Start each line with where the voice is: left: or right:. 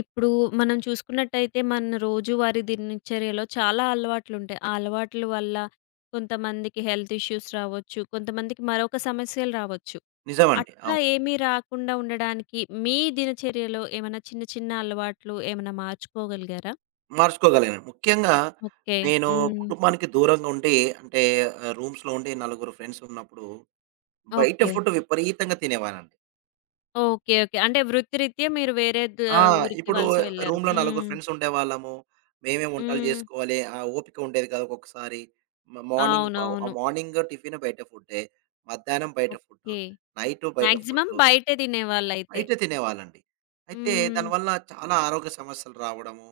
left: ఇప్పుడు మనం చూసుకున్నట్టయితే మన రోజువారీ దినచర్యలో చాలా అలవాట్లుంటాయి. ఆ అలవాట్ల వల్ల కొంతమందికి హెల్త్ ఇష్యూస్ రావచ్చు. కొంతమందికి మరొక సమస్యలు రావచ్చు.
right: నిజమండి.
left: అట్లా
right: అవును.
left: ఏమీ రాకుండా ఉండడానికి మీ దినచర్యలో ఏమైనా చిన్న చిన్న అలవాట్లు ఏమైనా మార్చుకోగలిగారా?
right: మార్చుకోగలిగాను. ముఖ్యంగా
left: ఓకే.
right: నేను
left: హ్మ్.
right: కుటుంబానికి దూరంగా ఉండి అంటే రూమ్స్‌లో ఉండి నలుగురు ఫ్రెండ్స్ ఉన్నప్పుడు బయట
left: ఓకే.
right: ఫుడ్ విపరీతంగా తినేవానండి.
left: ఓకే. ఓకే. అంటే వృత్తిరీత్యా మీరు వేరే ద
right: ఆ!
left: ఊరికి
right: ఇప్పుడు
left: వలస వెళ్లారు.
right: రూమ్‌లో నలుగురు
left: హ్మ్.
right: ఫ్రెండ్స్ ఉండేవాళ్ళము. మేమే వంటలు
left: హ్మ్.
right: జేసుకోవాలి. ఆ ఓపిక ఉండేది కాదు ఒక్కొక్కసారి.
left: అవునవును.
right: మార్నింగ్ టిఫిన్ బయట ఫుడ్డే. మధ్యాహ్నం బయట ఫుడ్డు.
left: ఓకే.
right: నైట్ బయట
left: మాక్సిమం
right: ఫుడ్డు.
left: బయటే తినేవాళ్ళైతే.
right: బయట తినేవాళ్ళండి. అయితే
left: హ్మ్.
right: దానివల్ల చాలా ఆరోగ్య సమస్యలు రావడము,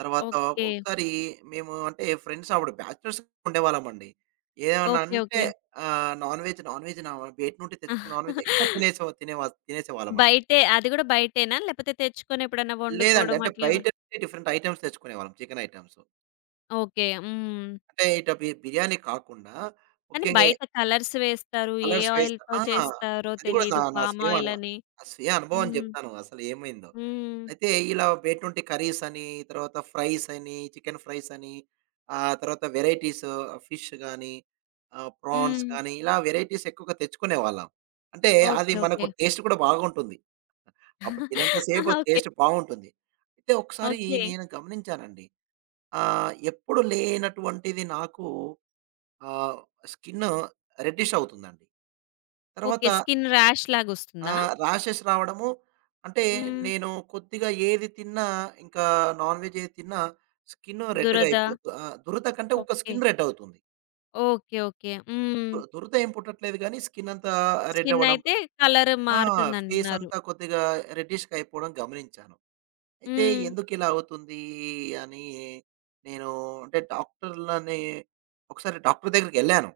right: తర్వాత
left: ఓకే.
right: ఒకసారి మేము అంటే ఫ్రెండ్స్ అప్పుడు బ్యాచిలర్స్ ఉండేవాళ్ళమండి. ఏమన్నా
left: ఓకే.
right: అంటే
left: ఓకే.
right: నాన్ వెజ్ బయట నుండి తెచ్చుకున్న నాన్ వెజ్ ఎక్కువ తినేసేవాళ్ళమండి.
left: బయటే అది గూడా బయటేనా? లేపోతే తెచ్చుకొని ఎప్పుడన్నా
right: లేదండి.
left: వండుకోవడం
right: అంటే
left: అట్లేమ
right: బయట నుండి డిఫరెంట్ ఐటెమ్స్ తెచ్చుకునేవాళ్ళం. Chicken items.
left: ఓకే. హ్మ్.
right: అంటే ఇటు బిర్యానీ కాకుండా
left: కానీ
right: ముఖ్యంగా
left: బయట కలర్స్ వేస్తారు. ఏ
right: కలర్స్ వేస్తా
left: ఆయిల్‌తో
right: ఆ!
left: చేస్తారో
right: అది కూడా నా
left: తెలీదు.
right: నా
left: పామ్
right: స్వీయ
left: ఆయిల్
right: అనుభవం.
left: అని.
right: నా స్వీయ అనుభవం
left: హ్మ్.
right: చెప్తాను అసలు ఏమైందో.
left: హ్మ్.
right: అయితే ఇలా బయట నుండి కర్రీస్ అని, తర్వాత ఫ్రైస్ అని, చికెన్ ఫ్రైస్ అని, ఆ తర్వాత వెరైటీస్ ఫిష్ గానీ, ప్రాన్స్
left: హ్మ్.
right: కానీ ఇలా వెరైటీస్ ఎక్కువగా తెచ్చుకునేవాళ్ళం. అంటే అది
left: ఓకే.
right: మనకు
left: ఓకే.
right: టేస్ట్ కూడా బాగుంటుంది. అప్పుడు తినంత సేపు
left: ఓకే.
right: టేస్ట్ బావుంటుంది. అయితే ఒకసారి
left: ఓకే.
right: నేను గమనించానండి. ఎప్పుడు లేనటువంటిది నాకు ఆహ్, స్కిన్ రెడ్డిష్ అవుతుందండి. తర్వాత
left: ఓకే. స్కిన్ ర్యాష్
right: ఆ!
left: లాగొస్తుందా?
right: ర్యాషెస్ రావడము అంటే
left: హ్మ్.
right: నేను కొద్దిగా ఏది తిన్నా ఇంకా నాన్ వెజ్ ఏది తిన్నా స్కిన్ రెడ్‌గా
left: దురద.
right: అయిపోద్ది. ఆ! దురద కంటే ఒక
left: ఓకే.
right: స్కిన్ రెడ్ అవుతుంది.
left: ఓకే. ఓకే. హ్మ్.
right: దురద ఏం పుట్టట్లేదు గానీ స్కిన్ అంతా రెడ్
left: స్కిన్
right: అవ్వడం.
left: అయితే కలర్
right: ఆ! ఫేస్
left: మారుతుందంటున్నారు.
right: అంతా కొద్దిగా రెడ్డిష్‌గా అయిపోవడం గమనించాను. అయితే
left: హ్మ్.
right: ఎందుకిలా అవుతుంది అని నేను అంటే డాక్టర్‌లని ఒకసారి డాక్టర్ దగ్గరికెళ్ళాను.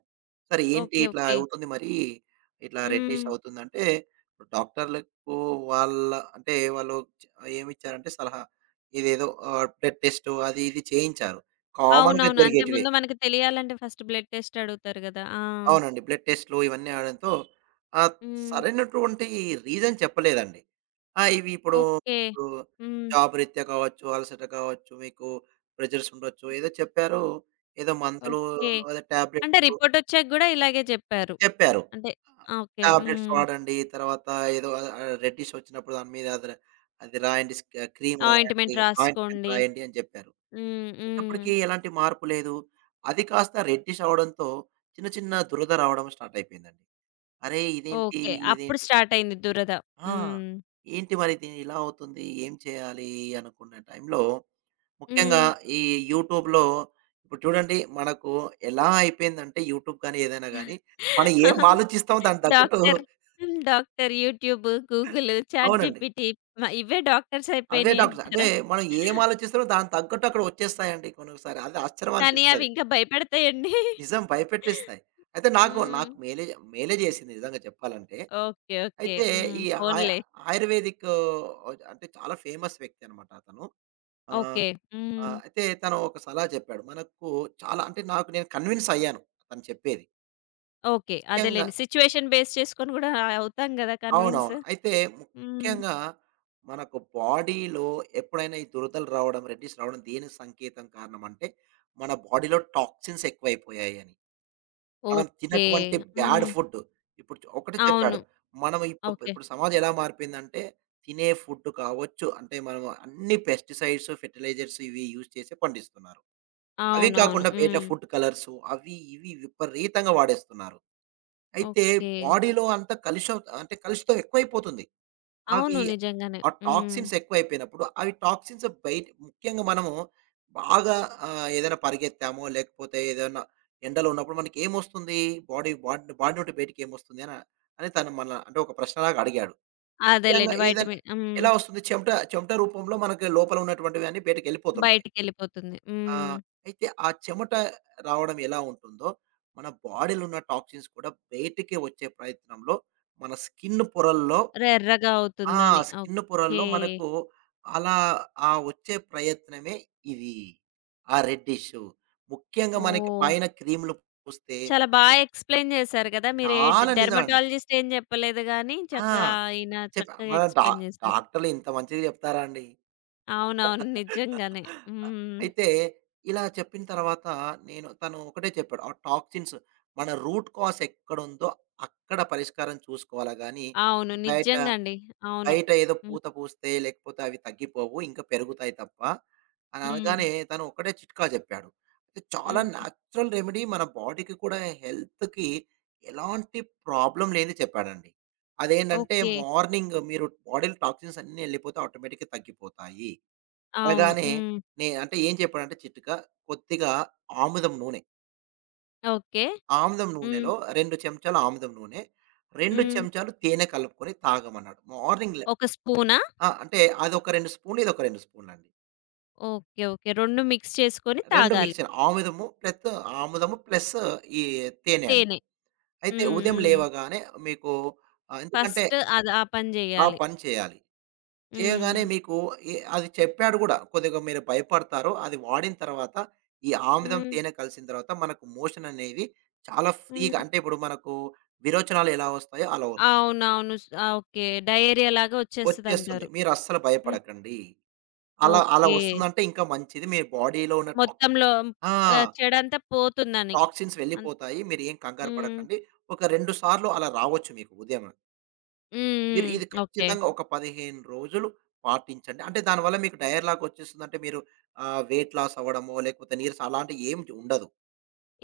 right: "సార్ ఏంటి
left: ఓకే.
right: ఇట్లా
left: ఓకే.
right: అవుతుంది మరి? ఇట్లా రెడ్డిష్
left: హ్మ్.
right: అవుతుందంటే" డాక్టర్లకు వాళ్ళ అంటే వాళ్ళు చ ఏమిచ్చారంటే సలహా. ఇదేదో బ్లడ్ టెస్ట్ అది ఇది చేయించారు. కామన్‌గా
left: అవునవును. అంటే
right: జరిగేటివే.
left: ముందు మనకు తెలియాలంటే ఫస్ట్ బ్లడ్ టెస్ట్ అడుగుతారు గదా! ఆ!
right: అవునండి. బ్లడ్ టెస్ట్‌లు ఇవన్నీ అడడంతో ఆహ్,
left: హ్మ్.
right: సరైనటువంటి రీజన్ చెప్పలేదండి. ఆ! ఇవి ఇప్పుడు
left: ఓకే.
right: ఇప్పుడు
left: హ్మ్.
right: జాబ్ రీత్యా కావచ్చు, అలసట కావచ్చు, మీకు ప్రెషర్స్ ఉండొచ్చు. ఏదో చెప్పారు. ఏదో మందులు,
left: ఓకే.
right: ఏదో
left: అంటే
right: టాబ్లెట్స్
left: రిపోర్టొచ్చాక గూడా ఇలాగే జెప్పారు.
right: చెప్పారు.
left: అంటే ఆ! ఓకే.
right: టాబ్లెట్స్
left: హ్మ్.
right: వాడండి. తర్వాత ఏదో రెడ్డిష్ వచ్చినప్పుడు దాని మీద అది రాయండి. క్రీమ్ రాయండి.
left: ఆయింట్‌మెంట్
right: ఆయింట్‌మెంట్
left: రాసుకోండి.
right: రాయండి అని చెప్పారు.
left: హ్మ్. హ్మ్.
right: అయినప్పటికీ ఎలాంటి మార్పు లేదు. అది కాస్త రెడ్డిష్ అవ్వడంతో చిన్న చిన్న దురద రావడం స్టార్ట్ అయిపోయిందండి. అరే! ఇదేంటి?
left: ఓకే. అప్పుడు
right: ఇదేంటి?
left: స్టార్ట్ అయింది దురద.
right: ఆ!
left: హ్మ్.
right: ఏంటి మరిది ఇలా అవుతుంది? ఏం చేయాలి? అనుకున్న టైంలో ముఖ్యంగా
left: హ్మ్.
right: ఈ యూట్యూబ్‌లో ఇప్పుడు చూడండి మనకు ఎలా అయిపోయిందంటే యూట్యూబ్ కానీ, ఏదైనా గానీ మనం ఏం ఆలోచిస్తామో దానికి తగ్గట్టు
left: డాక్టర్ హ్మ్. డాక్టర్ యూట్యూబ్, గూగుల్, చాట్
right: అవునండి.
left: జీపీటీ మ ఇవే డాక్టర్స్
right: అదే
left: అయిపోయినాయి
right: డాక్టర్ అంటే
left: అంటారా?
right: మనం ఏం ఆలోచిస్తామో దానికి తగ్గట్టు అక్కడ వచ్చేస్తాయండి కొన్నిసారి. అది ఆశ్చర్యం
left: కానీ అవి
right: అనిపిస్తది.
left: ఇంకా భయపెడతాయండి.
right: నిజం భయపెట్టేస్తాయి. అయితే నాకు
left: హ్మ్.
right: నాకు మేలే మేలే చేసింది నిజంగా చెప్పాలంటే.
left: ఓకే. ఓకే.
right: అయితే
left: హ్మ్.
right: ఈ ఆయ
left: పోనీలే.
right: ఆయుర్వేదిక్ ఆ, అంటే చాలా ఫేమస్ వ్యక్తి అనమాట అతను. ఆహ్,
left: ఓకే. హ్మ్.
right: ఆహ్, అయితే తను ఒక సలహా చెప్పాడు. మనకు చాలా అంటే నాకు నేను కన్విన్స్ అయ్యాను తను చెప్పేది.
left: ఓకే.
right: ముఖ్యంగా
left: అదేలెండి. సిట్యుయేషన్ బేస్ చేసుకొని గూడా అవుతాం గదా! కన్విన్స్.
right: అవునవును. అయితే
left: హ్మ్.
right: ముఖ్యంగా మనకు బాడీలో ఎప్పుడైనా ఈ దురదలు రావడం, రెడ్డిష్ రావడం దేనికి సంకేతం కారణం అంటే మన బాడీలో టాక్సిన్స్ ఎక్కువైపోయాయని. మనం
left: ఓకే.
right: తిన్నటువంటి బ్యాడ్
left: హ్మ్.
right: ఫుడ్. ఇప్పుడు ఒకటే
left: అవును.
right: చెప్పాడు. మనం ఇప్పుడు
left: ఓకే.
right: ఇప్పుడు సమాజం ఎలా మారిపోయిందంటే, తినే ఫుడ్ కావచ్చు, అంటే మనం అన్ని పెస్టిసైడ్స్, ఫెర్టిలైజర్స్ ఇవి యూజ్ చేసి పండిస్తున్నారు. అవి
left: అవునవును.
right: కాకుండా బయట
left: హ్మ్.
right: ఫుడ్ కలర్స్ అవి ఇవి విపరీతంగా వాడేస్తున్నారు. అయితే
left: ఓకే.
right: బాడీలో అంతా కలుషం అంటే కలుషితం ఎక్కువైపోతుంది. అవి
left: అవును. నిజంగానే.
right: ఆ
left: హ్మ్.
right: టాక్సిన్స్ ఎక్కువైపోయినప్పుడు, అవి టాక్సిన్స్ బయట ముఖ్యంగా మనము బాగా ఏదైనా పరిగెత్తామో, లేకపోతే ఏదైనా ఎండలో ఉన్నప్పుడు మనకేమొస్తుంది? బాడీ నుండి బయటికేమొస్తుంది అని అని తను మన అంటే ఒక ప్రశ్నలాగా అడిగాడు. ముఖ్యంగా
left: అదేలెండి.
right: ఏదైనా
left: వైటమిన్ హ్మ్.
right: ఎలా వస్తుంది? చెమట చెమట రూపంలో మనకి లోపల ఉన్నటువంటివన్నీ బయటకెళ్ళిపోతుంటాయి.
left: బయటికెళ్ళిపోతుంది.
right: ఆ!
left: హ్మ్.
right: అయితే ఆ చెమట రావడం ఎలా ఉంటుందో, మన బాడీలో ఉన్న టాక్సిన్స్ కూడా బయటికి వచ్చే ప్రయత్నంలో మన స్కిన్ పొరల్లో
left: రెర్రగా
right: ఆ!
left: అవుతుందని.
right: స్కిన్ పొరల్లో
left: ఓకే.
right: మనకు అలా ఆ వచ్చే ప్రయత్నమే ఇది. ఆ రెడ్డిషు. ముఖ్యంగా మనకి
left: ఓహ్!
right: పైన క్రీములు పూస్తే
left: చాలా బా ఎక్స్‌ప్లెయిన్ జేశారు గదా! మీరే
right: చాలా నిజం అండి.
left: డెర్మటాలజిస్ట్ ఏం జెప్పలేదు గానీ,
right: ఆ!
left: చక్కగా ఆయన చక్కగా
right: మన
left: ఎక్స్‌ప్లెయిన్ జేశారు.
right: డాక్టర్లు ఇంత మంచిగా చెప్తారా అండి.
left: అవునవును. నిజంగానే. హ్మ్.
right: అయితే ఇలా చెప్పిన తర్వాత నేను తను ఒకటే చెప్పాడు. ఆ టాక్సిన్స్ మన రూట్ కాజ్ ఎక్కడుందో అక్కడ పరిష్కారం చూసుకోవాలా గానీ
left: అవును.
right: బయట
left: నిజంగా అండి. అవును.
right: బయట ఏదో
left: హ్మ్.
right: పూత పూస్తే, లేకపోతే అవి తగ్గిపోవు. ఇంకా పెరుగుతాయి తప్ప అని
left: హ్మ్.
right: అనగానే తను ఒక్కడే చిట్కా చెప్పాడు. అయితే చాలా
left: హ్మ్.
right: న్యాచురల్ రెమెడీ మన బాడీకి కూడా హెల్త్‌కి ఎలాంటి ప్రాబ్లమ్ లేనిది చెప్పాడండి. అదేంటంటే
left: ఓకే.
right: మార్నింగ్ మీరు బాడీలో టాక్సిన్స్ అన్నీ ఎళ్ళిపోతే ఆటోమేటిక్‌గా తగ్గిపోతాయి.
left: అవును.
right: అనగానే
left: హ్మ్.
right: అంటే ఏం చెప్పాడంటే చిట్కా కొద్దిగా ఆముదం నూనె,
left: ఓకే.
right: ఆముదం
left: హ్మ్.
right: నూనెలో 2 చెంచాల ఆముదం నూనె, 2
left: హ్మ్.
right: చెంచాలు తేనె కలుపుకొని తాగమన్నాడు. మార్నింగ్
left: ఒక స్పూనా?
right: ఆ! అంటే అదొక 2 స్పూన్‌లు, ఇదొక 2 స్పూన్‌లండి.
left: ఓకే. ఓకే. 2 మిక్స్ చేసుకొని
right: 2
left: తాగాలి.
right: మిక్సర్ ఆముదము ప్లస్ ఆముదము ప్లస్ ఈ తేనె అండి.
left: తేనె. హ్మ్.
right: అయితే ఉదయం
left: హ్మ్.
right: లేవగానే మీకు ఎందుకంటే
left: ఫస్ట్ అది ఆ పని
right: ఆ
left: జేయాలి.
right: పని చేయాలి. చేయగానే
left: హ్మ్.
right: మీకు అది చెప్పాడు గూడా కొద్దిగా మీరు భయపడతారు. అది వాడిన తర్వాత ఈ ఆముదం,
left: హ్మ్.
right: తేనె కలిసిన తర్వాత మనకు మోషన్ అనేది చాలా
left: హ్మ్.
right: ఫ్రీగా అంటే ఇప్పుడు మనకు విరోచనాలు ఎలా వస్తాయో అలా వస్తుంది.
left: అవునవును. స్ ఆ! ఓకే. డయేరియా లాగా
right: వచ్చేస్తుంది.
left: ఒచ్చేస్తదంటారు.
right: మీరు అస్సలు
left: హ్మ్.
right: భయపడకండి. అలా అలా
left: ఓకే.
right: వస్తుందంటే ఇంకా మంచిది. మీ బాడీలో ఉన్న టాక్
left: మొత్తంలో
right: ఆ!
left: ఆహ్, చెడంతా పోతుందని.
right: టాక్సిన్స్
left: అన్
right: వెళ్ళిపోతాయి. మీరేం కంగారు
left: హ్మ్.
right: పడకండి. ఒక 2 సార్లు అలా రావచ్చు మీకు ఉదయం. మీరు
left: హ్మ్.
right: ఇది
left: హ్మ్. ఓకే.
right: ఖచ్చితంగా ఒక 15 రోజులు పాటించండి. అంటే దానివల్ల మీకు డైలాగ్ వచ్చేస్తుందంటే మీరు వెయిట్ లాస్ అవ్వడమో, లేకపోతే నీరసం అలాంటివి ఏం ఉండదు.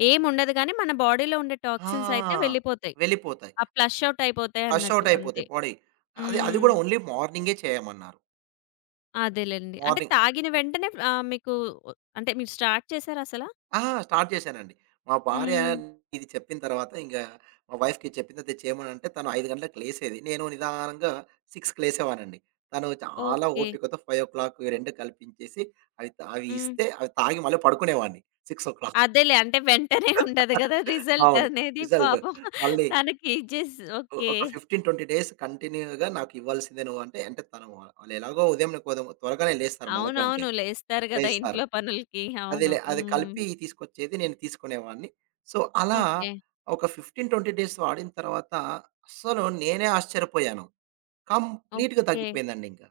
left: ఏముండదు గానీ మన బాడీలో ఉండే టాక్సిన్స్ అయితే
right: ఆ!
left: వెళ్ళిపోతాయి.
right: వెళ్ళిపోతాయి.
left: ఆ ఫ్లష్ ఔట్
right: ఫ్లష్
left: అయిపోతాయన్నట్టు
right: ఔట్
left: అంతే.
right: అయిపోతాయి బాడీ. అది అది
left: హ్మ్.
right: కూడా ఓన్లీ మార్నింగే చేయమన్నారు.
left: అదేలెండి. అంటే
right: మార్నింగ్
left: తాగిన వెంటనే ఆహ్, మీకు అంటే మీరు స్టార్ట్ చేసారా అసలా?
right: ఆ! స్టార్ట్ చేశానండి. మా భార్య
left: హ్మ్.
right: ఇది చెప్పిన తర్వాత మా వైఫ్‌కి చెప్పిన తర్వాత చేయమనంటే తను 5 గంటలకు లేసేది. నేను నిదానంగా 6కి లేసేవాడినండి. తను చాలా
left: ఓకే.
right: ఓపికతో 5:00 ఈ 2 కల్పించేసి అవి
left: హ్మ్.
right: ఇస్తే అవి తాగి మళ్ళీ పడుకునేవాడిని 6:00
left: అదేలే. అంటే వెంటనే ఉండదు గదా! రిజల్ట్
right: అవును.
left: అనేది
right: రిజల్ట్.
left: పాపం
right: మళ్ళీ
left: తనకి ఇచ్చేసి ఓకే.
right: ఒక 15, 20 డేస్ కంటిన్యూ‌గా నాకు ఇవ్వాల్సిందే నువ్వు అంటే, అంటే తను వాళ్ళు ఎలాగో ఉదయం త్వరగానే లేస్తారు మనకంటే.
left: అవునవును. లేస్తారు గదా!
right: లేస్తారు.
left: ఇంట్లో పనులకి. అవును.
right: అదేలే. అది
left: హ్మ్.
right: కలిపి తీసుకొచ్చేది. నేను తీసుకునేవాడిని. సో, అలా
left: ఓకే.
right: ఒక 15, 20 డేస్ వాడిన తర్వాత అస్సలు నేనే ఆశ్చర్యపోయాను. కంప్లీట్‌గా
left: ఓకే.
right: తగ్గిపోయిందండి ఇంక.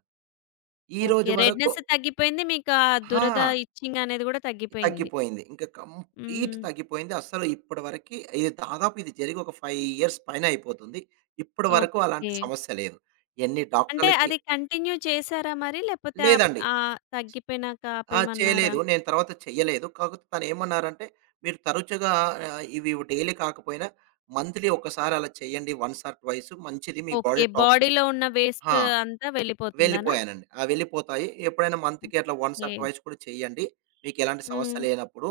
right: ఈ రోజు
left: ఓకే.
right: వరకు
left: రెడ్‌నెస్ తగ్గిపోయింది. మీకా దురద,
right: ఆ!
left: ఇచ్చింగ్ అనేది గూడా తగ్గిపోయింది.
right: తగ్గిపోయింది. ఇంక కంప్లీట్
left: హ్మ్.
right: తగ్గిపోయింది. అస్సలు ఇప్పటి వరకి ఇది దాదాపు ఇది జరిగి ఒక 5 ఇయర్స్ పైన అయిపోతుంది. ఇప్పటి వరకు అలాంటి
left: ఓకే.
right: సమస్య లేదు. ఎన్ని
left: అంటే
right: డాక్టర్‌లకి
left: అది కంటిన్యూ చేసారా మరి? లేపోతే
right: లేదండి.
left: తగ్గిపోయినాక
right: ఆ!
left: ఆపేయమన్నారా?
right: చేయలేదు. నేను తర్వాత చెయ్యలేదు. కాకపోతే తనేమన్నారంటే, "మీరు తరచుగా ఇవి డైలీ కాకపోయినా మంత్లీ ఒక్కసారి అలా చేయండి. వన్స్ ఆర్ ట్వైస్ మంచిది మీ
left: ఓకే.
right: Body toxin."
left: బాడీలో ఉన్న వేస్ట్
right: ఆ!
left: అంతా వెళ్ళిపోతుందనా?
right: వెళ్ళిపోయానండి. ఆ! వెళ్ళిపోతాయి. ఎప్పుడైనా మంత్‌కి అట్లా వన్స్
left: ఓకే.
right: ఆర్ ట్వైస్ కూడా చేయండి. మీకెలాంటి సమస్య
left: హ్మ్.
right: లేనప్పుడు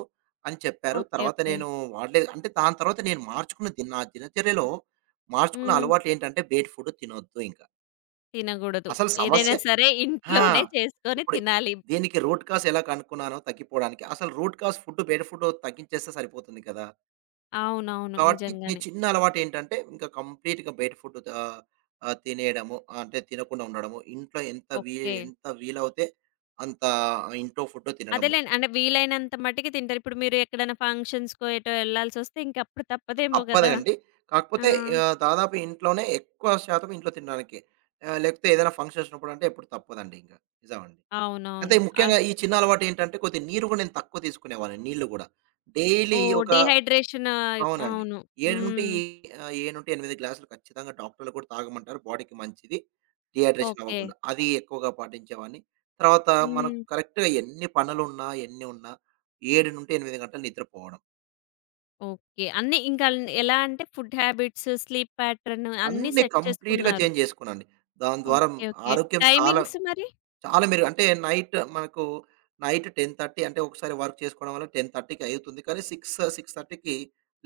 right: అని చెప్పారు.
left: ఓకే.
right: తర్వాత
left: ఓకే.
right: నేను వాడలేదు. అంటే దాని తర్వాత నేను మార్చుకున్న ది నా దినచర్యలో మార్చుకున్న
left: హ్మ్.
right: అలవాట్లేంటంటే బయట ఫుడ్ తినొద్దు ఇంకా.
left: తినగూడదు.
right: అసలు సమస్య
left: ఏదైనా సరే
right: ఆ!
left: ఇంట్లోనే చేసుకొని
right: ఇప్పుడు
left: తినాలి.
right: దీనికి రూట్ కాస్ ఎలా కనుక్కున్నానో తగ్గిపోవడానికి, అసలు రూట్ కాస్ ఫుడ్ బయట ఫుడ్ తగ్గించేస్తే సరిపోతుంది కదా!
left: అవునవును.
right: కాబట్టి నీ
left: నిజంగానే.
right: చిన్న అలవాటు ఏంటంటే, ఇంకా కంప్లీట్‌గా బయట ఫుడ్ ఆహ్, ఆహ్, తినేయడము, అంటే తినకుండా ఉండడము. ఇంట్లో
left: ఓకే.
right: ఎంత వీలవుతే అంత ఇంట్లో ఫుడ్ తినడము.
left: అదేలేండి. అంటే వీలైనంత మట్టికి తింటారు. ఇప్పుడు మీరు ఎక్కడైనా ఫంక్షన్స్‌కో ఎటో ఎళ్ళాల్సొస్తే ఇంక అప్పుడు తప్పదేమో గదా!
right: తప్పదండి.
left: ఆ!
right: కాకపోతే దాదాపు ఇంట్లోనే ఎక్కువ శాతం ఇంట్లో తినడానికే. లేకపోతే ఏదైనా ఫంక్షన్స్ ఉన్నప్పుడు అంటే ఎప్పుడు తప్పదండి ఇంక. నిజమండి. అయితే
left: అవునవును.
right: ముఖ్యంగా
left: ఆహ్,
right: ఈ చిన్న అలవాటు ఏంటంటే, కొద్దిగా నీరు గూడా నేను తక్కువ తీసుకునేవాడిని నీళ్ళు గూడా. డైలీ
left: ఓహ్!
right: ఒక
left: డీహైడ్రేషన్ అయి
right: అవునండి.
left: అవును. హ్మ్.
right: 7-8 గ్లాసులు ఖచ్చితంగా డాక్టర్లు కూడా తాగమంటారు. బాడీకి మంచిది. Dehydration
left: okay.
right: అవ్వకుండా. అది ఎక్కువగా పాటించేవాడిని. తర్వాత మనకు
left: హ్మ్.
right: కరెక్ట్‌గా ఎన్ని పనులున్నా, ఎన్ని ఉన్నా 7-8 గంటలు నిద్రపోవడం.
left: ఓకే. అన్నీ ఇంకా ఎలా అంటే ఫుడ్ హ్యాబిట్స్, స్లీప్ ప్యాటర్న్ అన్నీ
right: అన్నీ
left: సెట్
right: కంప్లీట్‌గా
left: చేసుకున్నారు.
right: చేంజ్ జేసుకున్నానండి. దాని ద్వారా
left: ఓకే. ఓకే.
right: ఆరోగ్యం చాలా
left: టైమింగ్స్ మరి?
right: చాలా మెరుగు. అంటే నైట్ మనకు నైట్ 10:30 అంటే ఒకసారి వర్క్ చేసుకోవడం వల్ల 10:30కి అయితుంది. కానీ 6, 6:30కి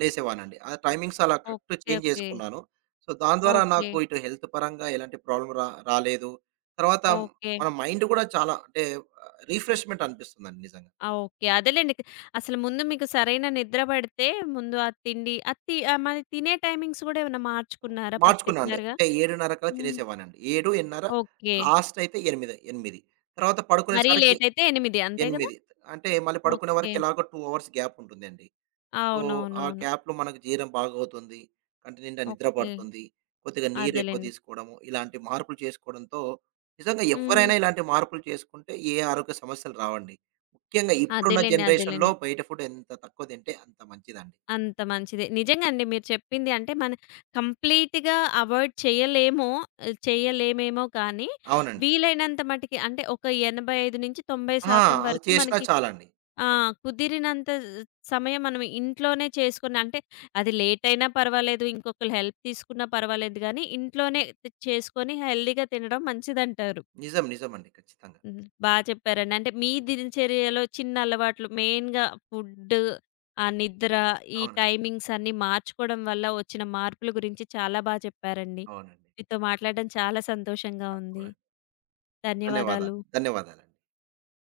right: లేసేవాడినండి. ఆ టైమింగ్స్ అలా కరెక్ట్
left: ఓకే.
right: Change
left: okay.
right: చేసుకున్నాను. సో, దాని ద్వారా
left: ఓకే.
right: నాకు ఇటు హెల్త్ పరంగా ఎలాంటి ప్రాబ్లమ్ రాలేదు. తర్వాత
left: ఓకే.
right: మన మైండ్ కూడా చాలా అంటే రిఫ్రెష్‌మెంట్ అనిపిస్తుందండి నిజంగా.
left: ఆ! ఓకే. అదేలెండి. అసలు ముందు మీకు సరైన నిద్ర పడితే ముందు ఆ తిండి మరి తినే టైమింగ్స్ గూడా ఏమన్నా మార్చుకున్నారా
right: మార్చుకున్నా అండి.
left: పర్టిక్యులర్‌గా?
right: అంటే 7:30 కల్లా
left: హ్మ్.
right: తినేసేవాడినండి. 7,
left: ఓకే.
right: 8:30 లాస్ట్ అయితే 8, 8. తర్వాత
left: మరీ
right: పడుకునేసరికి
left: లేట్ అయితే 8 అంతే గదా!
right: 8 అంటే మళ్ళీ పడుకునే
left: ఓకే.
right: వరకు ఎలాగో 2 అవర్స్ గ్యాప్ ఉంటుందండి. సో, ఆ
left: అవునవునవును.
right: గ్యాప్‌లో మనకు జీర్ణం బాగవుతుంది. కంటి నిండా నిద్ర
left: ఓకే.
right: పడుతుంది. కొద్దిగా నీరెక్కువ
left: అదేలెండి.
right: తీసుకోవడము, ఇలాంటి మార్పులు చేసుకోవడంతో నిజంగా
left: హ్మ్.
right: ఎవ్వరైనా ఇలాంటి మార్పులు చేసుకుంటే ఏ ఆరోగ్య సమస్యలు రావండి. ముఖ్యంగా ఇప్పుడున్న
left: అదేలెండి.
right: జనరేషన్‌లో
left: అదేలెండి.
right: బయట ఫుడ్ ఎంత తక్కువ తింటే అంత మంచిదండి.
left: అంత మంచిదే. నిజంగా అండి మీరు చెప్పింది అంటే మన కంప్లీట్‌గా అవాయిడ్ చేయలేమో చేయలేమేమో కానీ
right: అవునండి.
left: వీలైనంత మటికి అంటే ఒక
right: ఆ!
left: 85-90%
right: అది
left: వరకు
right: చేసినా
left: మనకి
right: చాలండి.
left: ఆ! కుదిరినంత సమయం మనం ఇంట్లోనే చేసుకుని అంటే అది లేట్ అయినా పర్వాలేదు. ఇంకొకళ్ళ హెల్ప్ తీసుకున్నా పర్వాలేదు గానీ, ఇంట్లోనే చేసుకొని హెల్తీగా తినడం మంచిదంటారు.
right: నిజం. నిజమండి. ఖచ్చితంగా.
left: హ్మ్. బా చెప్పారండి. అంటే మీ దినచర్యలో చిన్న అలవాట్లు మెయిన్‌గా ఫుడ్, ఆ నిద్ర, ఈ
right: అవును.
left: టైమింగ్స్ అన్నీ మార్చుకోవడం వల్ల వచ్చిన మార్పుల గురించి చాలా బా చెప్పారండి.
right: అవునండి.
left: మీతో మాట్లాడడం చాలా సంతోషంగా
right: నాకు
left: ఉంది.
right: కూడా. ధన్యవాదాలు.
left: ధన్యవాదాలు.
right: ధన్యవాదాలండి.